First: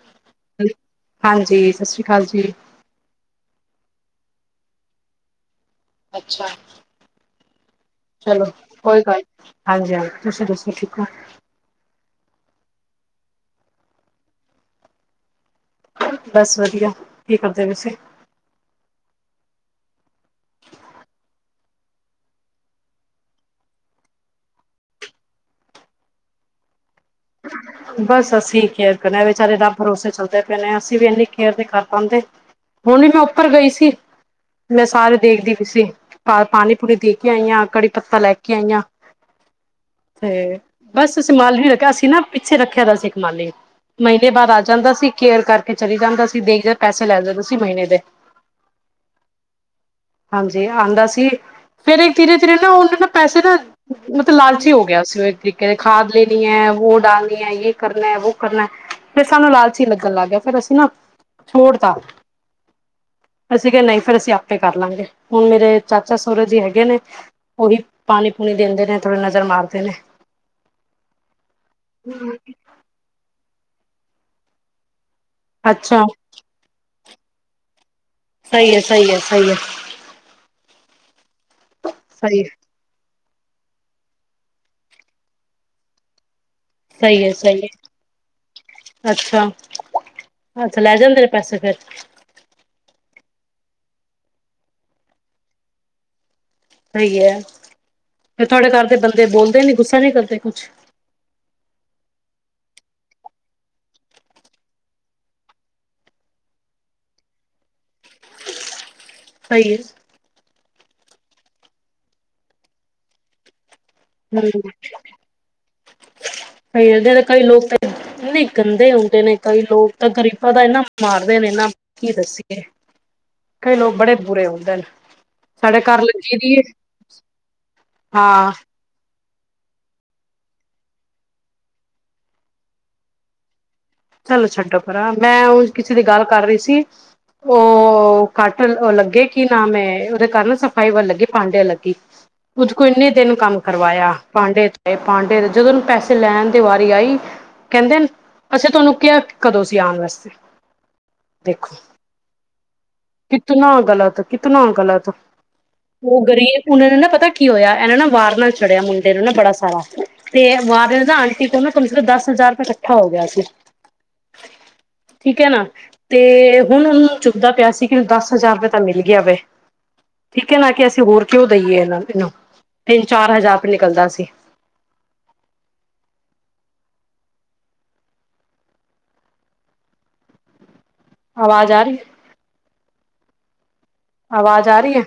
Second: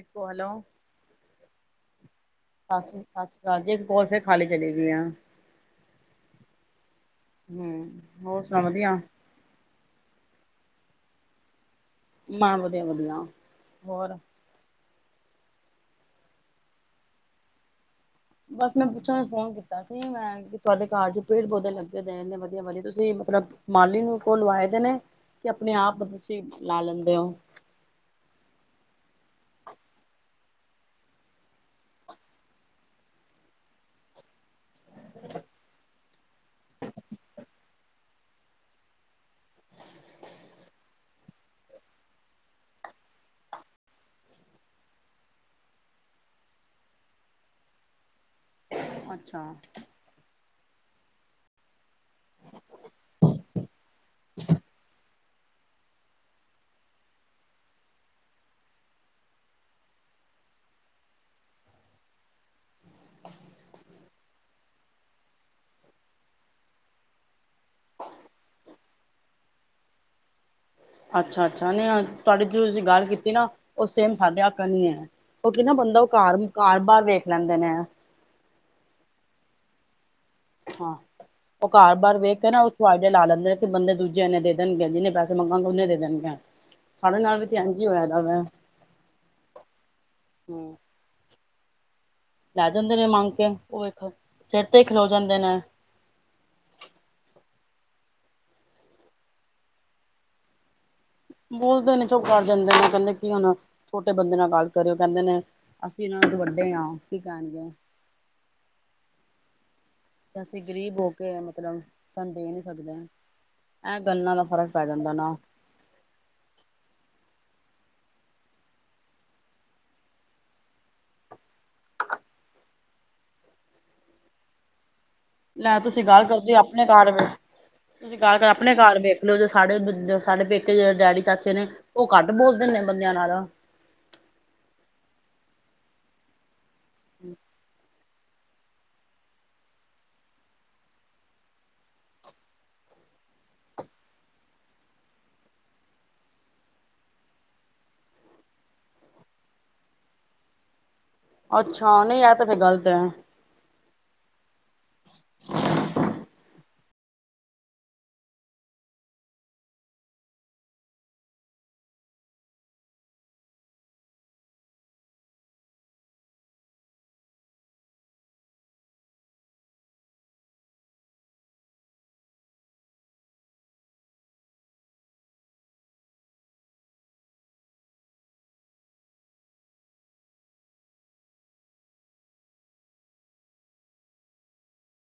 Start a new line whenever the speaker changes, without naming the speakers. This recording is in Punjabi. ਹੈਲੋ।
ਹਾਂਜੀ, ਸਤਿ ਸ਼੍ਰੀ ਅਕਾਲ ਜੀ।
ਸਤਿ ਸਤਿ ਸ੍ਰੀ ਅਕਾਲ ਜੀ, ਇੱਕ ਕੋਲ ਫੇਰ ਖਾਲੀ ਚੱਲੇ ਗਏ ਆ।
ਅੱਛਾ,
ਹੂੰ, ਹੋਰ
ਚਲੋ
ਸੁਣਾ ਵਧੀਆ?
ਕੋਈ ਗੱਲ ਨਹੀਂ। ਹਾਂਜੀ, ਹਾਂਜੀ ਤੁਸੀਂ ਦੱਸੋ ਠੀਕ ਹੋ।
ਮੈ ਵਧੀਆ, ਵਧੀਆ ਹੋਰ
ਬਸ ਵਧੀਆ- ਕੀ ਕਰਦੇ ਤੁਸੀਂ
ਬਸ ਮੈਂ ਪੁੱਛਨ ਵਾਸਤੇ ਫੋਨ ਕੀਤਾ ਸੀ, ਮੈਂ ਤੁਹਾਡੇ ਘਰ ਚ ਪੇੜ ਪੌਦੇ ਲੱਗੇ ਹੋਏ ਇਨੇ ਵਧੀਆ, ਵਧੀਆ ਤੁਸੀਂ ਮਤਲਬ ਮਾਲੀ ਕੋਲ ਲਵਾਏ ਦੇ ਨੇ, ਕਿ ਆਪਣੇ ਆਪ ਤੁਸੀਂ ਲਾ ਲੈਂਦੇ ਹੋ।
ਬਸ ਅਸੀਂ ਕੇੇਅਰ ਕਰਦੇ ਹਾਂ ਵਿਚਾਰੇ, ਰੱਬ ਭਰੋਸੇ ਚੱਲਦੇ ਪਏ ਨੇ ਅਸੀਂ ਵੀ ਇੰਨੀ ਕੇੇਅਰ ਨਹੀ ਕਰ ਪਾਉਂਦੇ ਹੁਣ ਮੈਂ ਉੱਪਰ ਗਈ ਸੀ। ਮੈਂ ਸਾਰੇ ਦੇਖਦੀ ਪਈ ਸੀ ਪਾਣੀ ਪੂਣੀ ਦੇ ਕੇ ਆਈ ਆਂ, ਕੜੀ ਪੱਤਾ ਲੈ ਕੇ ਆਈ ਆਂ। ਤੇ ਬਸ ਮਾਲੀ ਰੱਖਿਆ ਅਸੀਂ ਨਾ ਪਿੱਛੇ ਰੱਖਿਆ ਦਾ ਸੀ ਮਾਲੀ। ਮਹੀਨੇ ਬਾਅਦ ਆ ਜਾਂਦਾ ਸੀ ਕੇਅਰ ਕਰਕੇ ਚਲੀ ਜਾਂਦਾ ਸੀ, ਦੇਖਦੇ ਪੈਸੇ ਲੈ ਜਾਂਦੇ ਸੀ ਮਹੀਨੇ ਦੇ।
ਅੱਛਾ।
ਹਾਂਜੀ ਆਉਂਦਾ ਸੀ, ਫਿਰ ਧੀਰੇ ਧੀਰੇ ਨਾ ਉਹਨਾਂ ਨਾ ਪੈਸੇ ਨਾ ਮਤਲਬ ਲਾਲਚੀ ਹੋ ਗਿਆ ਸੀ, ਉਹ ਇੱਕ ਤਰੀਕੇ ਦੇ ਖਾਦ ਲੈਣੀ ਹੈ। ਉਹੋ ਡਾਲਨੀ ਹੈ ਯ ਕਰਨਾ, ਵੋ ਕਰਨਾ ਫਿਰ ਸਾਨੂੰ ਲਾਲਚੀ ਲੱਗਣ ਲੱਗ ਗਿਆ ਫੇਰ ਅਸੀਂ ਨਾ ਛੋੜਦਾ। ਅਸੀਂ ਕਿਹਾ ਨਹੀਂ ਫਿਰ ਅਸੀਂ ਆਪੇ ਕਰ ਲਾਂਗੇ, ਹੁਣ ਮੇਰੇ ਚਾਚਾ ਸਹੁਰਾ ਜੀ ਹੈਗੇ ਨੇ ਉਹੀ ਪਾਣੀ ਪੂਣੀ ਦਿੰਦੇ ਨੇ, ਥੋੜੀ ਨਜ਼ਰ ਮਾਰਦੇ ਨੇ
ਅੱਛਾ, ਅੱਛਾ ਨਹੀਂ ਤੁਹਾਡੀ ਜੋ ਤੁਸੀਂ ਗੱਲ ਕੀਤੀ ਨਾ -ਉਹ ਸੇਮ ਸਾਡੇ ਵਕਨ ਹੀ ਹੈ। ਉਹ ਕੀ ਨਾ ਬੰਦਾ
ਅੱਛਾ
ਉਹ ਘਰ ਬਾਹਰ ਵੇਖ ਲੈਂਦੇ ਨੇ।
ਸਹੀ ਹੈ, ਸਹੀ ਹੈ ਸਹੀ ਹੈ।
ਹਾਂ ਉਹ ਘਰ ਬਾਹਾਰ ਵੇਖ
ਸਹੀ
ਕੇ ਨਾ ਫੇ ਲਾ ਲੈਂਦੇ ਬੰਦੇ ਦੂਜੇ ਨੇ ਦੇਣਗੇ, ਜਿੰਨੇ ਪੈਸੇ ਮੰਗਾਂਗੇ ਉਹਨੇ ਦੇਣਗੇ ਸਾਡੇ
ਸਹੀ ਹੈ
ਨਾਲ ਵੀ
ਸਹੀ
ਐੰਜ
ਹੈ
ਹੋਇਆ ਦਾ ਵਾ
ਅੱਛਾ
ਹੂੰ
ਅੱਛਾ ਲੈ ਜਾਂਦੇ ਪੈਸੇ ਫੇਿਰ
ਲੈ ਜਾਂਦੇ ਨੇ ਮੰਗ ਕੇ ਉਹ ਇੱਕ ਸਿਰ ਤੇ ਖਲੋ ਜਾਂਦੇ ਨੇ
ਸਹੀ ਹੈ ਫ ਤੁਹਾਡੇ ਘਰ ਦੇ ਬੰਦੇ ਬੋਲਦੇ ਨੀ, ਗੁੱਸਾ ਨੀ ਕਰਦੇ ਕੁਛ
ਬੋਲਦੇ ਨੇ ਚੁਪ ਕਰ ਜਾਂਦੇ ਨੇ ਕਹਿੰਦੇ ਕੀ ਹਣ ਛੋਟੇ ਬੰਦੇ ਨਾਲ ਗੱਲ ਕਰਿਓ ਕਹਿੰਦੇ ਨੇ ਅਸੀਂ ਉਹਨਾਂ ਨੂੰ ਤੋ ਵੱਡੇ ਹਾਂ, ਕੀ ਕਹਿਣਗੇ
ਸਹੀ ਹ।
ਅਸੀਂ ਗ਼ਰੀਬ ਹੋ ਕੇ ਮਤਲਬ ਤੁਹਾਨੂੰ ਦੇ ਨੀ ਸਕਦੇ ਇਹਂ ਗੱਲਾਂ ਦਾ ਫ਼ਰਕ ਪੈ ਜਾਂਦਾ ਨਾ
ਕਈ ਜਿਹੜੇ ਕਈ ਲੋਕ ਤਾਂ ਇਨੇ ਗੰਦੇ ਕਈ ਲੋਕ ਤਾਂ ਗਰੀਬਾਂ ਦਾ ਇਹਨਾ ਮਾਰਦੇ ਨੇ, ਇਹਨਾਂ ਕੀ ਦੱਸੀਏ ਕਈ ਲੋਕ ਬੜੇ ਬੁਰੇ ਹੁੰਦੇ ਨੇ
ਲੈ
ਸਾਡੇ ਘਰ
ਤੁਸੀਂ ਗੱਲ
ਲੱਗੀ ਦੀ
ਕਰਦੇ
ਏ
ਆਪਣੇ ਘਰ ਵੇਖ, ਤੁਸੀਂ ਗੱਲ ਕਰ
ਹਾਂ
ਆਪਣੇ ਘਰ ਵ ਲੈ ਜ ਸਾਡੇ ਸਾਡੇ ਪੇਕੇ ਜਿਹੜੇ ਡੈਡੀ ਚਾਚੇ ਨੇ-ਉਹ ਘੱਟ ਬੋਲਦੇ ਨੇ ਬੰਦਿਆਂ ਨਾਲ
ਚੱਲ ਛੱਡੋ ਪਰਾ- ਮੈਂ ਉ ਕਿਸੇ ਦੀ ਗੱਲ ਕਰ ਰਹੀ ਸੀ।
ਹਮ।
ਉਹ ਕੱਟ ਲੱਗੇ ਕਿ ਨਾ ਮੈਂ ਉਹਦੇ ਕਾਰਨ ਸਫ਼ਾਈ ਵੱਲ ਲੱਗੀ, ਭਾਂਡੇ ਲੱਗੀ। ਕੁਝ ਕੋ ਇੰਨੇ ਦਿਨ ਕੰਮ ਕਰਵਾਇਆ ਪਾਂਡੇਏ ਪਾਂਡੇ ਜਦੋਂ ਪੈਸੇ ਲੈਣ ਦੀ ਵਾਰੀ ਆਈ ਕਹਿੰਦੇ ਨੇ ਤੁਹਾਨੂੰ ਕਿਹਾ ਕਦੋਂ ਸੀ ਆਉਣ ਵਾਸਤੇ ਦੇਖੋ
ਅੱਛਾ, ਨਹੀਂ ਇਹ ਤੇ ਫੇਰ ਗ਼ਲਤ ਐ।
ਕਿਤਨਾ ਗ਼ਲਤ, ਕਿਤਨਾ ਗਲਤ ਉਹ ਗ਼ਰੀਬ ਉਹਨਾਂ ਨੂੰ ਨਾ ਪਤਾ ਕੀ ਹੋਇਆ, ਇਹਨਾਂ ਨਾ ਵਾਰ ਨਾਲ ਚੜਿਆ ਮੁੰਡੇ ਨੂੰ ਨਾ ਬੜਾ ਸਾਰਾ। ਤੇ ਵਾਰ ਨਾ ਆਂਟੀ ਕੋ ਨਾ ਕਮ ਸੇ ਕਮ ਦਸ ਹਜ਼ਾਰ ਰੁਪਏ ਕੱਠਾ ਹੋ ਗਿਆ ਸੀ। ਠੀਕ ਐ ਨਾ, ਤੇ ਹੁਣ ਉਹਨੂੰ ਚੁਭਦਾ ਪਿਆ ਸੀ ਕਿ ਮੈਨੂੰ ਦਸ ਹਜ਼ਾਰ ਰੁਪਏ ਤਾਂ ਮਿਲ ਗਿਆ ਵੈ। ਠੀਕ ਐ ਨਾ ਕਿ ਅਸੀਂ ਹੋਰ ਕਿਉਂ ਦਈਏ ਇਹਨਾਂ ਇਹਨੂੰ, ਤਿੰਨ ਚਾਰ ਹਜ਼ਾਰ ਰੁਪਏ ਨਿਕਲਦਾ ਸੀ। ਆਵਾਜ਼ ਆਰੀ ਐ। ਆਵਾਜ਼ ਆਰੀ ਐ।